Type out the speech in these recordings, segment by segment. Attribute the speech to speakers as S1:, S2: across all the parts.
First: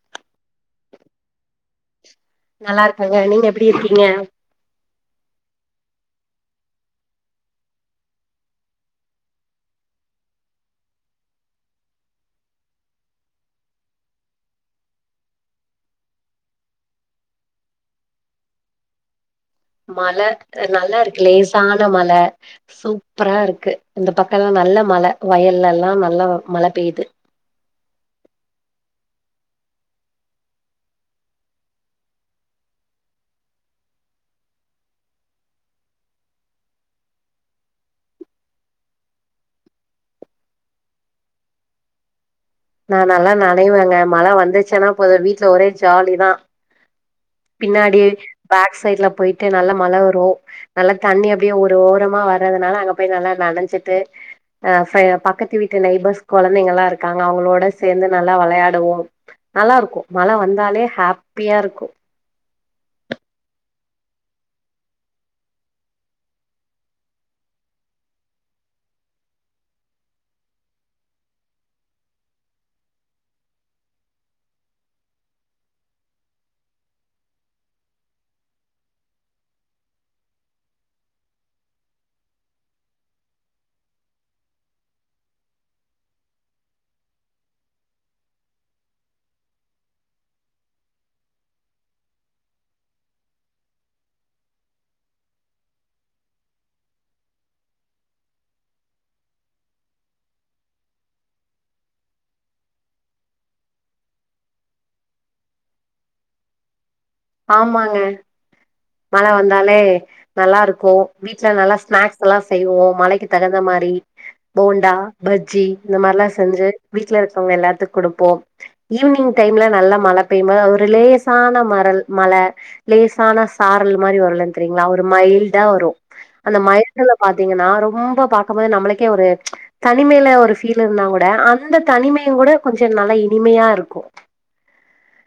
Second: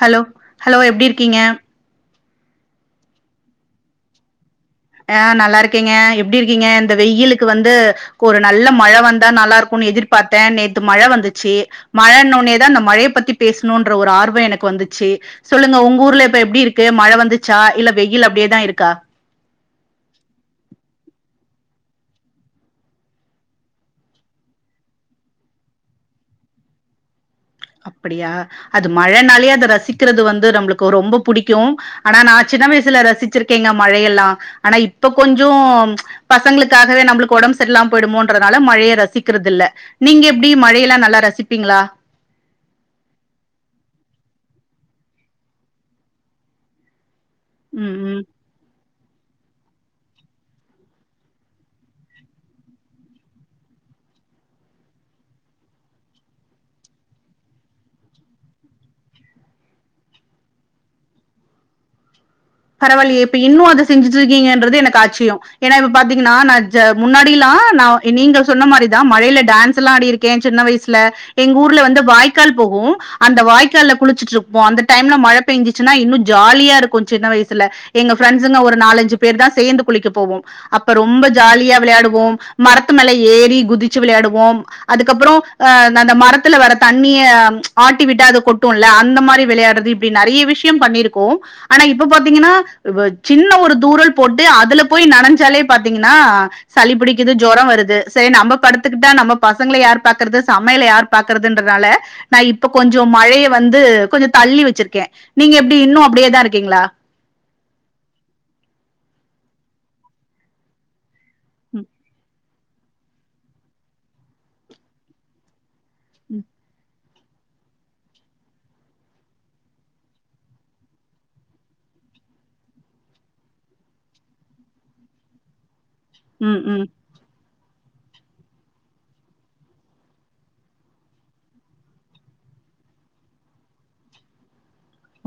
S1: Hello hello எப்டி இருக்கீங்க
S2: நல்லா இருக்கங்க நீங்க எப்டி இருக்குறீங்க
S1: ஆ நல்லா இருக்கேங்க எப்டி இருக்கீங்க இந்த வெயிலுக்கு வந்து கொரு நல்ல மழ வந்தா நல்லா இருக்குன் எதிர்பார்த்தே நேத்து மழ வந்துச்சு மழன்னோனேதா அந்த மழைய பத்தி பேசணுன்ற ஒரு ஆர்வ எனக்கு வந்துச்சு சொல்லுங்க உங்க ஊர்ல இப்ப எப்டி இருக்கு மழ வந்துச்சா இல்ல வெயில் அப்டியேதா இருக்கா
S2: மழ அ நல்லா இருக்கு லேசான மழ சூப்பரா இருக்கு இந்த பக்கலா நல்ல மழ வயல்லெல்லா நல்லா மழ பெய்யுது
S1: அப்டியா அது மழனாலே அத ரசிக்கிறது வந்து நம்மளுக்கு ரொம்ப புடிக்கு ஆனா நா சின்ன வயசுல ரசிச்சிருக்கேங்க மழையெல்லா ஆனா இப்ப கொஞ்ச பசங்களுக்காகவே நம்பளுக்கு ஒடம்பு செரில்லாம போயிடுமோன்றதுனால மழைய ரசிக்கிறது இல்ல நீங்க எப்டி மழையெல்லா நல்லா ரசிப்பீங்களா
S2: நா நல்லா நனைவேங்க மழ வந்துச்சுனா போது வீட்ல ஒரே ஜாலி தா
S1: ம்
S2: பின்னாடி
S1: ம்.
S2: பேக் சைட்ல போயிட்டு நல்லா மழ வரு நல்லா தண்ணி அப்டியே ஒரு ஓரமா வர்றதுனால அங்க போய் நல்லா நனைஞ்சிட்டு அ ஃப பக்கத்து வீட்டு நெய்பர்ஸ் கொழந்தைங்கலா இருக்காங்க அவ்ங்களோட சேந்து நல்லா வெளையாடுவோ நல்லா இருக்கு மழ வந்தாலே ஹாப்பியா இருக்கு
S1: பரவால்லையே இப்ப இன்னு அத செஞ்சுட்ருக்கீங்கன்றது எனக்கு ஆச்சிய ஏனா இப்ப பாத்தீங்கனா நா ஜ முன்னாடிலா நா நீங்க சொன்ன மாரிதா மழைல டான்ஸெல்லா அடிருக்க கே சின்ன வயசுல எங்க ஊர்ல வந்து வாய்க்கால் போகு அந்த வாய்க்கால்ல குளிச்சிட்டுருப்போ அந்த டைம்ல மழ பெய்ஞ்ச்சுன்னா இன்னோ ஜாலியா இருக்கோ சின்ன வயசு ல எங்க ஃப்ரெண்ட்ஸுங்க ஒரு நாலஞ்சு பேர்தா சேந்து குளிக்க போவோ அப்ப ரொம்போ ஜாலியா விளையாடுவோம் மரத்து மேல ஏறி குதிச்சு விளையாடுவோம் அதுக்கப்புறோ அ அந்த மரத்துல வர தண்ணிய ஆட்டி விட்டா அது கொட்டோல அந்த மாரி வெளையாடுறது இப் டி நறிய விஷயோ பண்ணியிருக்கோ ஆனா இப்ப பாத் தீங்கனா சின்ன ஒரு தூரல் போட்டு அதுல போய் நனஞ்சாலே பாத்தீங்கனா சளிபிடிக்குது ஜொரோ வருது செரி நம்ம படத்துக்கிட்டா நம்ம பசங்கள யார் பாக்குறது சமையல யார் பாக்குறதுன்றனால நா இப்ப கொஞ்சோ மழய வந்து கொஞ்சோ தள்ளி வெச்சிருக்க நீங்க எப்டி இன்னோ அப்டியேதா இருக்கீங்களா
S2: ஆமாங்க மழ வந்தாலே நல்லா இருக்கோ வீட்ல நல்லா ஸ்நாக்ஸ் எல்லா செய்வோ மழைக்கு தகுந்த மாரி போண்டா பஜ்ஜி இந்த மாரிலா செஞ்சி வீட்ல இருக்கவுங்க எல்லாத்துக்கு குடுப்போ ஈவினிங் டைம்ல நல்ல மழை பெய்யும்போது ஒரு லேசான மரல் மழை லேசான சாரல் மாரி வரலோன்னு தெரியுங்களா ஒரு மைல்டா வரோ அந்த
S1: ம் ம்
S2: மைல்டுல பாத்தீங்கன்னா ரொம்போ பாக்கும்போது நம்புளுக்கே ஒரு தனிமையில ஒரு ஃபீல் இருந்தா கூட அந்த தனிமையுங் கூட கொஞ்சோ நல்ல இனிமையா இருக்கோ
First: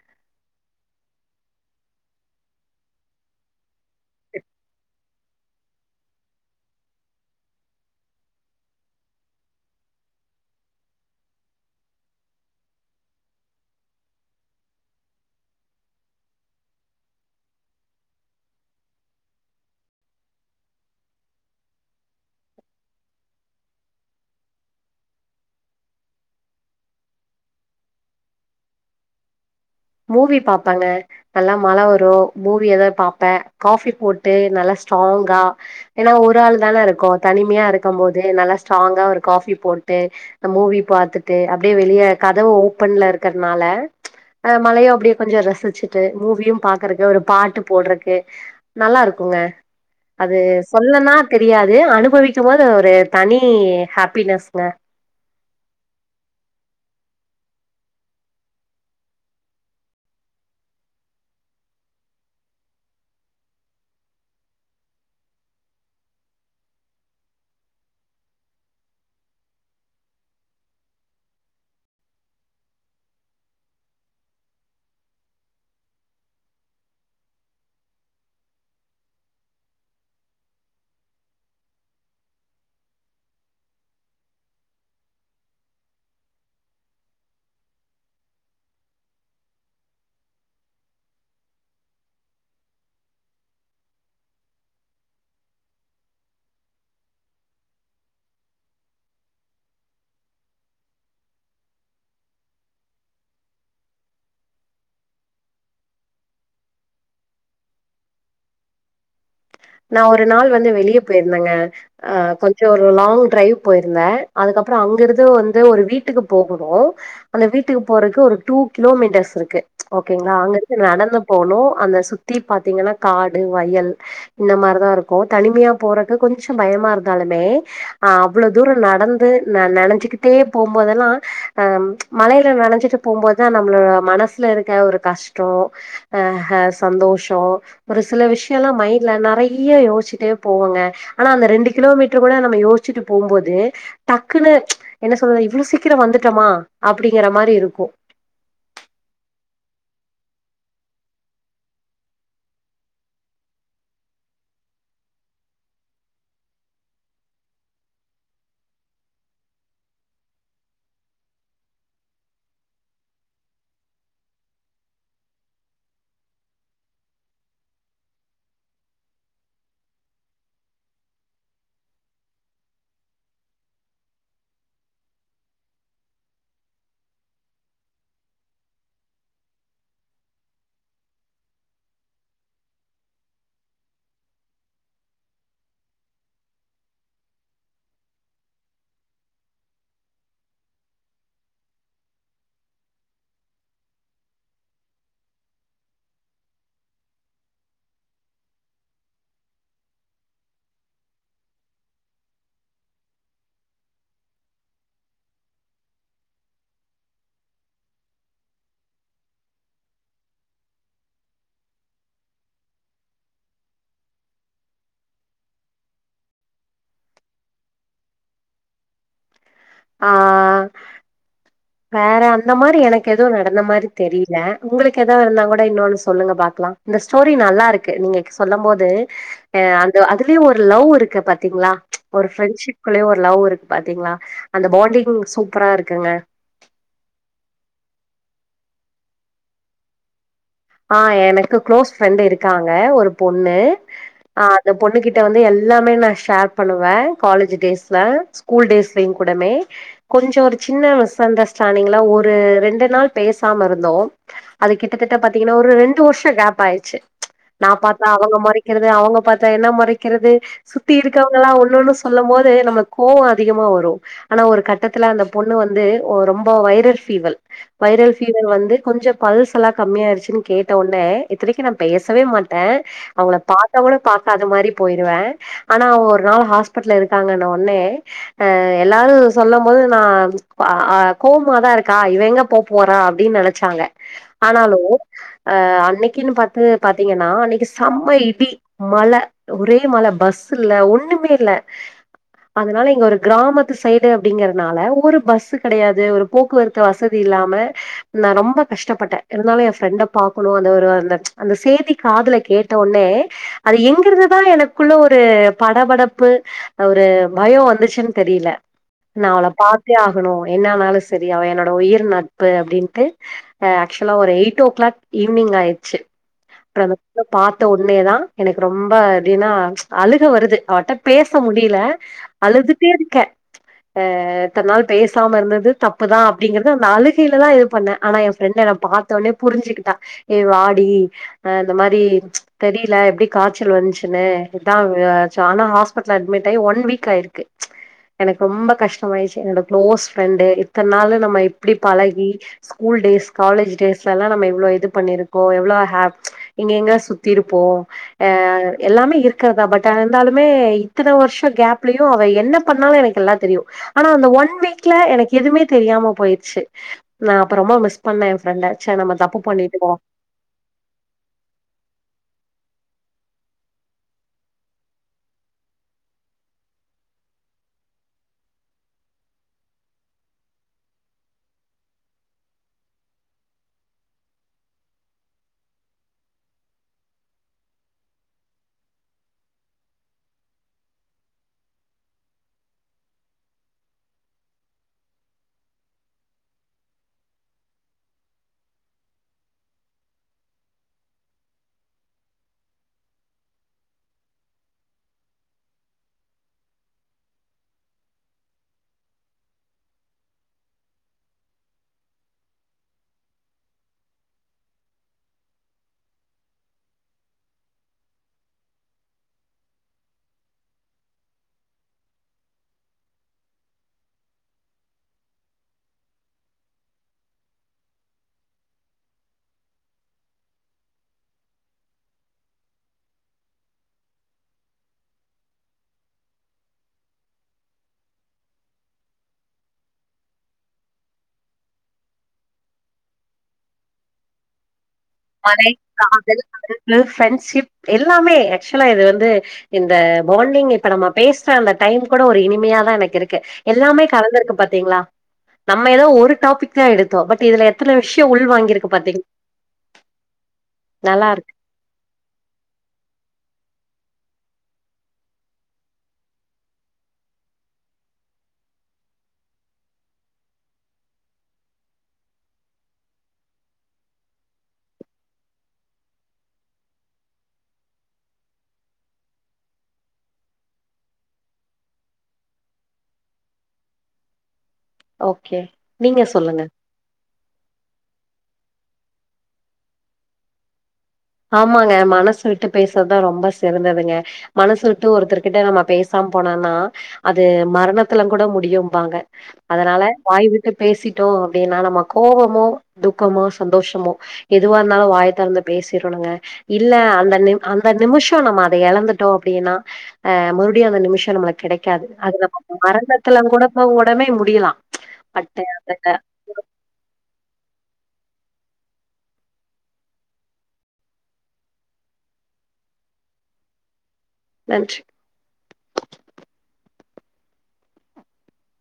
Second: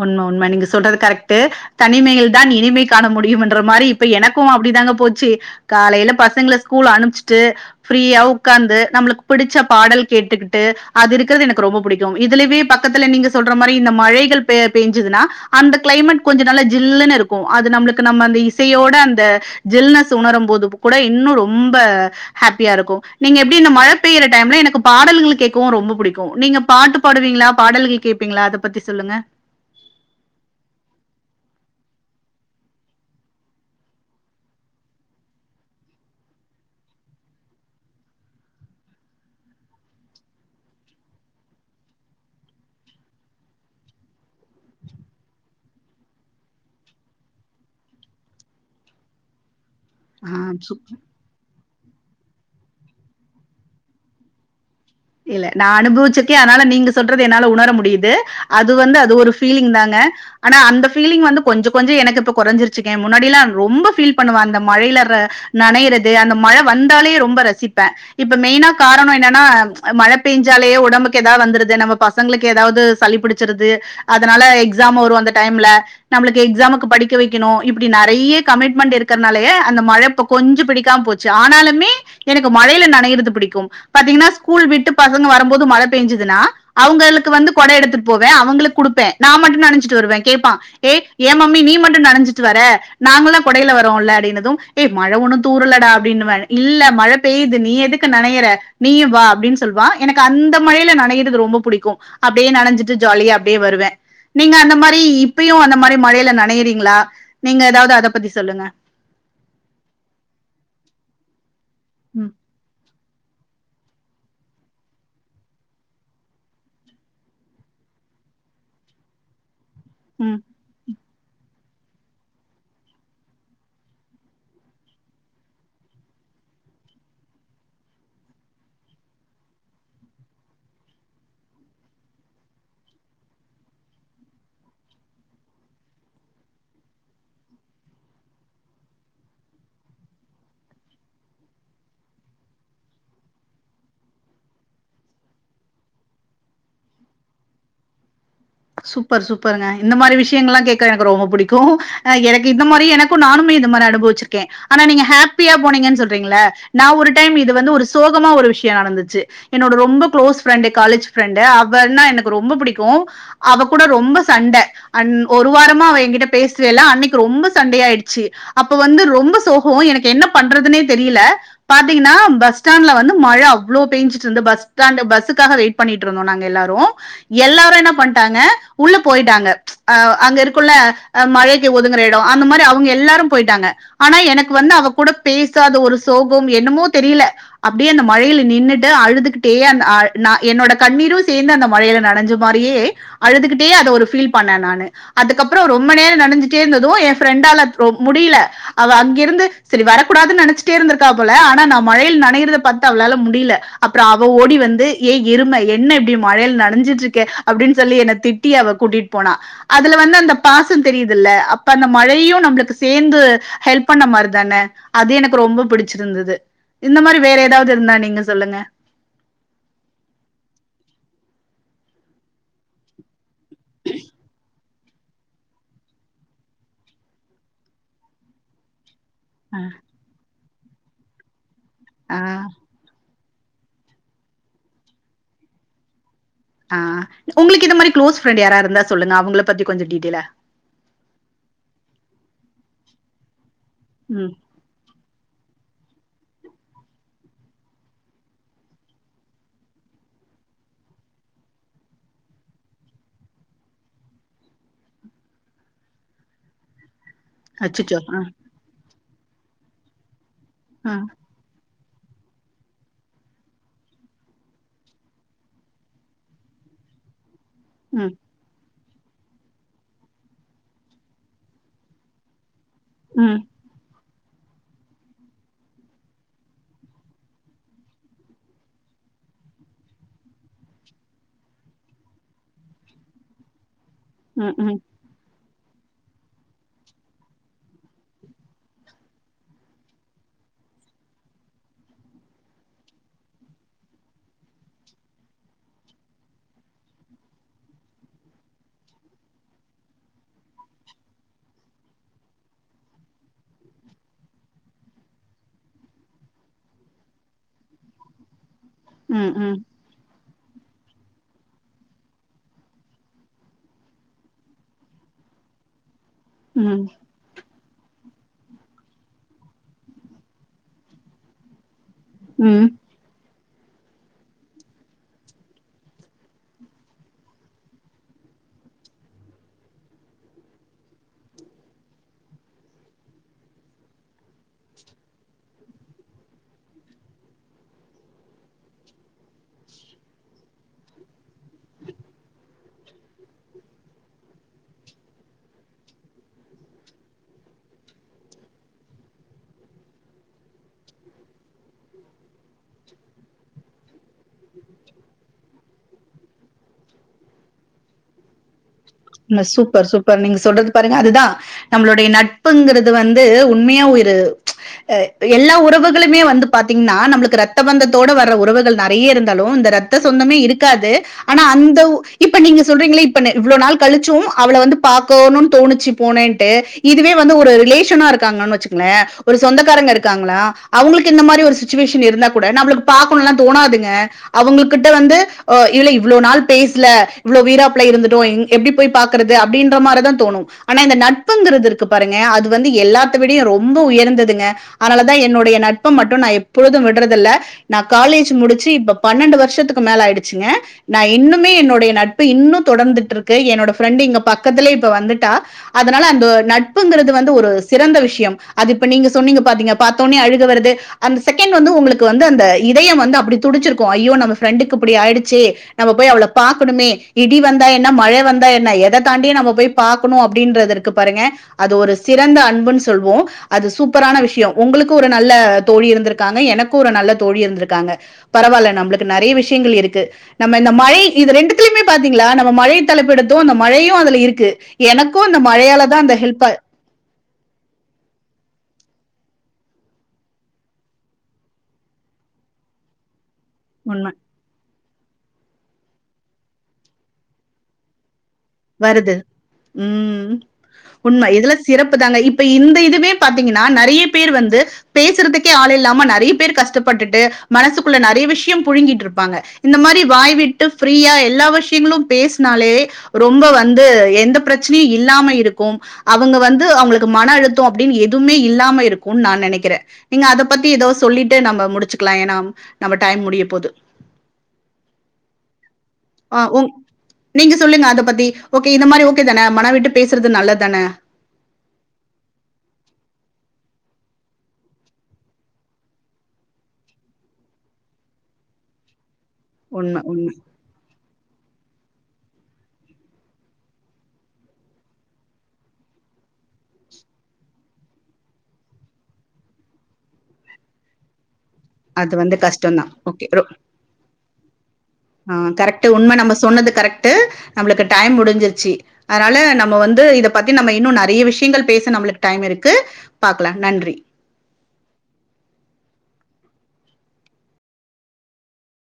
S1: உண்ம உண்ம நீங்க சொல்றது கரெக்டு தனிமையில்தா இனிமை காண முடியும்ன்ற மாரி இப்ப எனக்கோ அப்டி தாங்க போச்சி காலையில பசங்கள ஸ்கூல் அனுப்ச்ட்டு ஃப்ரீயா ஒக்காந்து நம்முளுக்கு பிடிச்ச பாடல் கேட்டுக்கிட்டு அது இருக்குறது எனக்கு ரொம்போ பிடிக்கோ இதுலவே பக் கத்துல நீங்க சொல்ற மாரி இந்த மழைகள் பெ பெய்ஞ்சுதுன்னா அந்த கிளைமேட் கொஞ்சோ நல்லா ஜில்லுன்னு இருக்கோ அது நம்முளுக்கு நம்ம அந்த இசையோட அந்த ஜில்னஸ் உணரும்போது கூட இன்னு ரொம்ப ஹாப்பியா இருக்கோ நீங்க எப்டி இந்த மழை பெயிற டைம்ல எனக்கு பாடல்கள் கேக்கவு ரொம்ப பிடிக்கோ நீங்க பாட்டு பாடுவீங்களா பாடல்கள் கேப்பீங்களா அத பத்தி சொல்லுங்க
S2: மூவி பாப்பங்க நல்லா மழை வரோ மூவி எதாது பாப்பே காஃபி போட்டு நல்லா ஸ்ட்ராங்கா ஏன்னா ஒரு ஆள் தானே இருக்கோ தனிமையா இருக்கும் போது நல்லா ஸ்ட்ராங்கா ஒரு காஃபி போட்டு அந்த மூவி பாத்துட்டு அப்டியே வெளிய கதவு ஓப்பன்ல இருக்கறதுனால அந்த மழையு அப்டியே கொஞ்சோ ரசிச்சிட்டு மூவியு பாக்குறக்கு ஒரு பாட்டு போட்றக்கு நல்லா இருக்குங்க
S1: ஆ
S2: அது
S1: சூப்
S2: சொல்லனா தெரியாது அனுபவிக்கும் போது அது ஒரு தனி ஹாப்பினஸ்ங்க
S1: இல்ல நா அனுபவிச்சிருக்கே அதனால நீங்க சொல்றது என்னால உணர முடியுது அது வந்து அது ஒரு ஃபீலிங் தாங்க ஆனா அந்த ஃபீலிங் வந்து கொஞ்சோ கொஞ்சோ எனக்கு இப்ப கொறஞ்சிருச்சுங்க முன்னாடிலா ரொம்ப ஃபீல் பண்ணுவ அந்த மழையிலற நனையறது அந்த மழ வந்தாலே ரொம்ப ரசிப்பே இப்ப மெயினா காரணோ என்னனா மழ பெய்ஞ்சாலே ஒடம்புக்கு எதாவது வந்துருது நம்ம பசங்களுக்கு எதாவது சளி பிடிச்சிருது அதனால எக்ஸாம் வரோ அந்த டைம்ல நம்முளுக்கு எக்ஸாமுக்கு படிக்க வெக்கணோ இப்டி நறைய கமிட்மெண்ட் இருக்கறதுனாலய அந்த மழ பக் கொஞ்சோ பிடிக்காம போச்சு ஆனாலுமே எனக்கு மழையில நனையறது பிடிக்கும் பாத்தீங்கன்னா ஸ்கூல் விட்டு பசங்க வரும்போது மழ பெய்ஞ்சுதுன்னா அவுங்களுக்கு வந்து கொட எடுத்துட்டு போவே அவங்களுக்கு குடுப்பே நா மட்டு நனஞ்சிட்டு வருவே கேப்பா ஏ ஏ மம்மி நீ மட்டு நனஞ்சிட்டு வர நாங்களா கொடையில வரோல அப்டீன்னதோ ஏ மழ ஒண்ணு தூறலடா அப்டீன்னுவ இல்ல மழ பெய்யுது நீ எதுக்கு நனையுற நீயோ வா அப்டின்னு சொல்லுவா எனக்கு அந்த மழையில நெனையிறது ரொம்ப பிடிக்கு அப்டியே நனைஞ்சிட்டு ஜாலியா அப்டியே வருவே நீங்க அந்த மாரி இப்பயு அந்த மாரி மழைல நினைையறீங்களா நீங்க எதாவது அத பத்தி சொல்லுங்க
S2: நா ஒரு நாள் வந்து வெளிய போயிருந்தேங்க ஆ
S1: ம்
S2: கொஞ்சோ ஒரு லாங் டிரைவ் போயிருந்தே அதுக்கப்புற அங்கருந்து வந்து ஒரு வீட்டுக்கு போகணு அந்த வீட்டுக்கு போறக்கு ஒரு டூ கிலோ மீட்டர்ஸ் இருக்கு
S1: ம்
S2: ஓகேங்களா அங்க இருந்து நடந்து போணு அந்த சுத்தி பாத்தீங்கன்னா காடு வயல் இந்த மாரிதா இருக்கு தனிமையா போறக்கு கொஞ்சோ பயமா இருந்தாலுமே அ அவ்வளோ தூரோ நடந்து நா நெனைஞ்சுக்கிட்டே போம்போதெல்லா ஆ மழையில நெனைஞ்சிட்டு போம்போதுதா நம்மளோட மனசு சுல இருக்க ஒரு கஷ்டோ ஆஹ சந்தோசோ ஒரு சில விஷயல்லா மைண்ட் ல நறைய யோச்சிட்டே போவங்க ஆனா அந்த ரெண்டு கிலோமீட்டரு கூட நம்ம யோஸ்சிட்டு போம்போது டக்குன்னு என்ன சொல்றது இவ்ளோ சீக்கரோ வந்துட்டோமா அப்படிங்கற மாரி இருக்கு
S1: சூப்பர் சூப்பர்ங்க இந்த மாரி விஷயங்கள் எல்லா கேக்க எனக்கு ரொம்ப பிடிக்கு அ எனக்கு இந்த மாரி எனக்கு நானுமே இந்த மாரி அனுபவிச்சிருக்கே ஆனா நீங்க ஹாப்பியா போனீங்கன்னு சொல்றீங்கள நா ஒரு டைம் இது வந்து ஒரு சோகமா ஒரு விஷயோ நடந்துச்சு என்னோட ரொம்ப கு்ளோஸ் ஃப்ரெண்டு காலேஜ் ஃப்ரெண்டு அவன்னா எனக்கு ரொம்ப பிடிக்கு அவ கூட ரொம்ப சண்ட அன் ஒரு வாரமா அவ என்கிட்ட பேசவே இல்ல அன்னைக்கு ரொம்ப சண்டை ஆயிடுச்சு அப்ப வந்து ரொம்ப சோகோ எனக்கு என்ன பண்றதுனே தெரியல பாத்தீங்கன்னா பஸ் ஸ்டாண்ட்ல வந்து மழை அவ்ளோ பெய்ஞ்சிட்டு இருந்து பஸ் ஸ்டாண்ட் பஸ்சுக்காக வெயிட் பண்ணிட்டு இருந்தோ நாங்க எல்லாரு எல்லாரு என்ன பண்ட்டாங்க உள்ள போயிட்டாங்க அ அங்க இருக்குள்ள மழைக்கு ஒதுங்கற எடோ அந்த மாரி அவுங்க எல்லாரு போயிட்டாங்க ஆனா எனக்கு வந்து அவ கூட பேசாத ஒரு சோகம் என்னமோ தெரில அப்டியே அந்த மழையில நின்னுட்டு அழுதுகிட்டே அந் அ அஎன்னோட கண்ணீரு சேந்து அந்த மழையில நனைஞ்ச மாரியே அழுதுகிட்டே அத ஒரு ஃபீல் பண்ணே நானு அதுக்கப்புறோ ரொம்ப நேரோ நனஞ்சிட்டே இருந்தது என் ஃப்ரெண்டால அப்றோ முடியல அவ அங்கிருந்து செரி வரக்கூடாதுன் நினைச்சுட்டே இருந்திருக்கா போல ஆனா நான் மழையில் நனையறத பாத்துட்டு அவளால முடியல அப்பறோ அவ ஓடி வந்து ஏ எருமை என்ன இப்டி மழையில நனைஞ்சிட்டு இருக்க அப்படின்னு சொல்லி என்ன திட்டி அவ கூட்டிட்டு போனா அதுல வந்து அந்த பாசம் தெரியுதுல்ல அப்ப அந்த மழையும் நம்மளுக்கு சேந்து ஹெல்ப் பண்ண மாரி தானே அது எனக்கு ரொம்ப பிடிச்சிருந்தது இந்த மாரி வேற ஏதாவது இருந்தா நீங்க சொல்லுங்க
S2: ஆ வேற அந்த மாரி எனக்கு எது நடந்த மாரி தெரியல உங்களுக்கு எதா இருந்தா கூட இன்னொன்னு சொல்லுங்க பாக்கலாம் இந்த ஸ்டோரி நல்லா இருக்கு நீங்க சொல்லும் போது
S1: ஆ
S2: அ அந்த அதுலயு ஒரு லவ் இருக்கு பாத்தீங்களா
S1: ஆ
S2: ஒரு ஃபரெண்ட்ஷிப் க்குளே ஒரு லவ் இருக்கு பாத்தீங்களா அந்த பாண்டிங் சூப்பரா இருக்குங்க
S1: ஆ உங்களுக்கு இந்த மாரி கிளோஸ் ஃப்ரண்ட் யாரா இருந்தா சொல்லுங்கங்க அவுங்கள பத்தி கொஞ்ச டீடெய்லா
S2: ஆ எனக்கு க்ளோஸ் ஃப்ரெண்ட் இருக்காங்க ஒரு பொண்ணு
S1: ம்
S2: நா அந்த பொண்ணு கிட்ட வந்து எல்லாமே நான் ஷேர் பண்ணுவே காலேஜ் டேஸ்ல ஸ்கூல் டேஸ்லயுங் கூடமே கொஞ்சோ ஒரு சின்ன மிஸ் அண்டர்ஸ்டாண்டிங்ல ஒரு ரெண்டு நாள் பேசாம இருந்தோ அது கிட்டத்தட்ட பாத்தீங்கன்னா ஒரு ரெண்டு வருஷோ கேப் ஆயிடுச்சு நா
S1: அச்சச்சோ
S2: பாத்தா
S1: ஆ
S2: அவுங்க முறைக் க்கிறது அவுங்க பாத்தா என்ன முறைக்கிறது சுத்தி
S1: ஆ
S2: இருக்கவங் எல்லா ஒன்ன ஒன்னு சொல்லு போது நம்ளுக் கோவோ அதிகமா வரு ஆனா ஒரு கட்டத்துல அந்த பொண்ணு வந்து ஒ ரொம்ப வைரல் ஃபீவல் வைரல்
S1: ம்
S2: ஃபீவர் வந்து கொஞ்சோ பல்ஸ் எல்லா கம்மியாயிருச்சு னு கேட்ட ஒட்னே இத்தனைக்கு நா பேசவே மாட்டே அவுங்கள
S1: ம்
S2: பாத் தகூட பாக்க அது மாரி போய்ருவே ஆனா அவுங்க ஒரு நாள் ஹாஸ்பிடல் இருக்காங்கன்னு ஒன்னே அ எல்லாரு சொல்ல போது நா கோவாமதா இருக்கா இவ எங்க போ போறா அப்டி நெனைச்சாங்க
S1: ம்
S2: ஆனாலு
S1: ம்
S2: அ அன்னைக்குன்னு பாத்து பாத்தீங்கன்னா அன்னைக்கு செம்ம இடி மழ ஒரே மழ பஸ்ஸு இல்ல ஒண்ணுமே இல்ல அதனால இங்க ஒரு கிராமத்து சைடு அப்டிங்கறனால ஒரு பஸ்ஸு கெடையாது ஒரு போக்குவரத்து வசதி இல்லாம நா ரொம்ப கஷ்டப்பட்டே இருந்தாலு எ ஃப்ரெண்ட பாகக்கணு அந்த ஒரு அந்த அந்த செய்தி காதுல கேட்ட உட்னே அது எங்கிருந்துதா எனக்குள்ள ஒரு படபடப்பு ஒரு பயோ வந்துச்சுன்னு தெரியில நா அவள
S1: ம்
S2: பாத் தே ஆகணு என்னா ஆனாலு சேரி அவ என்னோட உயிர் நட்பு அப்டின்ட்டு ஆக்சுவலா ஒரு எயிட் ஓ கிளாக் ஈவி்னிங் ஆயிடுச்சு அப்ற
S1: ம்
S2: பாத்த உட்னேதா எனக்கு ரொம்ப எப்டின்னா அழுக வருது அவட்ட பேச முடியில
S1: ம்
S2: அழுதுட்டே இருக்கே இப்ப இத்ன் நாள் பேசாம இருந்தது தப்பு தா அப்டிங்கறது அந்த அழுகையில தா இது பண்ணே ஆனா என் ஃப்ரெண்டு என்னை பாத்தோனே புரிஞ்சுக்கிட்டா ஏ வாடி அ இந்த மாரி தெரியில எப்டி காய்ச்சல் வந்துச்சுன்னு இதான் ஆனா ஹாஸ் பட்ல்ல அட்மிட் ஆயி ஒன் வீக் ஆயிருக்கு எனக்கு ரொம்ப கஷ்டமாயிடுச்சு என்னோட குளோஸ் ஃப்ரெண்டு இத்தன் நாளு நம்ம இப்டி பழகி ஸ்கூல் டேஸ் காலேஜ் டேஸ் ஸுல எல்லா நம்ம எவ்ளோ இது பண்ணிருக்கோ எவ்வளோ இங்க எங்க சுத்தி இருப்போ அ எல்லாமே இருக்கிறதா பட் இருந்தாலுமே இத்தன வர்ஷோ கேப்லயு அவ என்ன பண்ணாலு எனக் கு எல்லா தெரியு ஆனா அந்த ஒன் வீக்ல எனக்கு எதுவுமே தெரியாம போயிருச்சு நா அப்ப ரொம்ப மிஸ் பண்ணே என் ஃப்ரண்ட
S1: சூப்பர் சூப்பர் நீங்க சொல்றது பாருங்க அதுதா நம்மளோடைய நட்புங்குறது வந்து உண்மையா ஒயிரு அ எல்லா உறவுகளுமே வந்து பாத்தீங்னா நம்பளுக்கு ரத்த பந்தத்தோட வர உறவுகள் நெறைய்ய இருந்தாலு இந்த ரத் த்த சொந்தமே இருக்காது ஆனா அந்த ஒ இப்ப நீங்க சொல்றீங்ளே இப்ப நெ இவ்ளோ நாள் கழுச்சு அவள வந்து பாகோணுன் தோணுச்சு போனேன்ட்டு இதுவே வந்து ஒரு ரிலேஷனா இருக்காங்கன்னு வெச்சுகலே ஒரு சொந்தக்காரங்க இருக்காங்ளா அவுங்களுக்கு இந்த மாரி ஒரு சுச்சுவேஷன் இருந்தா கூட நம்ளுக்கு பாக்கணூலா தோணாதுங்க அவுங்ககிட்ட வந்து அ இதுல இவ்ளோ நாள் பேசுல இவ்ளோ வீராப்ள இருந்துடோ எப்டி போய் பாக்கறது அப்டின்ற மாரி தா தோணு ஆனா இந்த நட்புங்கறது இருக்கு பாருங்கயா அது வந்து எல்லா விடயு ரொம்ப உயர்ந்ததுங்க அதனால தா என்னுடைய நட்ப மட்டு நா எப்பொழுது விடுறதில்ல நா காலேஜ்ஜி முடிச்சு இப்ப பன்னெண்டு வருஷத்துக்கு மேல ஆயிடுச்சுங்க நா இன்னுமே என்னோடைய நட்பு இன்னு தொடந்துட்டு இருக்கு என்னோட ஃப்ரெண்டு் இங்க பக்கத்துலே இப்ப வந்துட்டா அதனால அந்த நட்புங்கறது வந்து ஒரு சிறந்த விஷ்ய அது இப்ப நீங்க சொன்னீங்க பாத்தீங்க பத்தோனே அழுக வருது அந்த செகண்ட் வந்து உங்ளுக்கு வந்து அந்த இதயம் வந்து அப்டி துடுச்சிருக்கு ஐயோ நம்ம ஃப்ரெண்டுக்கு இப்டி ஆயிடுச்சே நம்ம போய் அவள பாக்கணுமே இடி வந்தா என்ன மழ வந்தா என்ன எத தாண்டியு நம்ம போய் பாக்கணு அப்டின்றதிருக்கு பாருங்க அது ஒரு சிறந்த அன்புன் சொல்லுவோ அது சூப்பரான விஷ்யோ உங்களுக்கு ஒரு நல்ல தோழி இருந்திருக்காங்க எனக்கு ஒரு நல்ல தோழி இருந்திருக்காங்க பரவாயில்ல நம்மளுக்கு நெறைய விஷயங்கள் இருக்கு நம்ம இந்த மழை இது ரெண்டுத்திலயுமே பாத்தீங்களா நம்ம மழை தலைப்பு எடுத்து அந்த மழையு அதுல இருக்கு எனக்கு அந்த மழையால தா அந்த ஹெல்ப்ப
S2: இல் ஃப்ரெண்டஷிப் எல்லாமே ஆக்சுவலா இது வந்து இந்த பாண்டிங் இப்ப நம்ம பேசுற அந்த டைம் கூட ஒரு இனிமையாதா எனக்கு இருக்கு
S1: உண்ம
S2: எல்லாமே கலந்துருக்கு பாத்தீங்ளா நம்ம ஏதோ ஒரு டாபிக் தா எடுத்தோ பட் இதுல எத்தன விஷ்யோ உள்வாய்ங்
S1: வருது ம் உண்மை
S2: நல்லா இருக்கு
S1: இதுலஸ் சிறப்பு தாங்க இப்ப இந்த இதுவே பாத்தீங்கன்னா நறைய பேர் வந்து பேசுறதுக்கே ஆள் இல்லாம நெறைய பேர் கஷ்டப்பட்டுட்டு மனசுக்குள்ள நெறைய விஷ்யோ புழுங்கீட்ருப்பாங்க இந்த மாரி வாய் விட்டு ஃப்ரீயா எல்லா வஷ்யங்களு பேஸ்னாலே ரொம்ப வந்து எந்த பிரச்னையு இல்லாம இருக்கு அவங்க வந்து அவங்ளுக்கு மன அழுத்தோ அப்டின்னு எதூமே இல்லாம இருக்குன்னு நா நெனைக்ற நீங்க அத பத்தி எதோ சொல்லிட்டு நம்ம முடுச்சுக்கலா ஏன்னா நம்ம டைம் முடிய போது
S2: ஓகே நீங்க
S1: ஆ
S2: சொல்லுங்க
S1: உங் நீங்க சொல்லுங்க அத பத்தி ஓகே இந்த மாரி ஓகே தான மன விட்டு பேசுறது நல்லத்தான
S2: ஆமாங்க மனசு விட்டு பேசற்தா ரொம்ப சிறந்ததுங்க மனசு விட்டு ஒருத்தர்கிட்ட நம்ம பேசாம போனோனா அது மரணத்துலங்கூட முடியும்பாங்க
S1: உண்ம,
S2: அதனால
S1: உண்ம.
S2: வாய்விட் டு பேசிட்டோ அப்டின்னா நம்ம கோவமோ துக்கமோ சந்தோஷமோ எதுவா இருந்தாலு வாய தெறந்து பேசு திறனுங்க இல்ல அந்த நிம் அந்த நிமிஷோ நம்ம அத எழந்துட்டோ அப்டின்னா அ முறுவ்டியு அந்த நிமிஷோ நம்ளுக்கு கெடைக் காது
S1: வந்து
S2: அது
S1: கஷ்டம்
S2: நம்ம
S1: தான். ஓகே. ரொ
S2: மரணத்துலங்கூடம ஒடனே முடியலா ம்ச்
S1: ஆ கரெக்ட்டு உண்ம நம்ம சொன்னது கரெக்ட்டு நம்ளுக்கு டைம் முடிஞ்சிருச்சி அதனால நம்ம வந்து இத பத்தி நம்ம இன்னு நெறைய விஷ்யங்கள் பேச நம்ளுக்கு டைம் இருக்கு பாக்கலா நன்றி
S2: நன்றி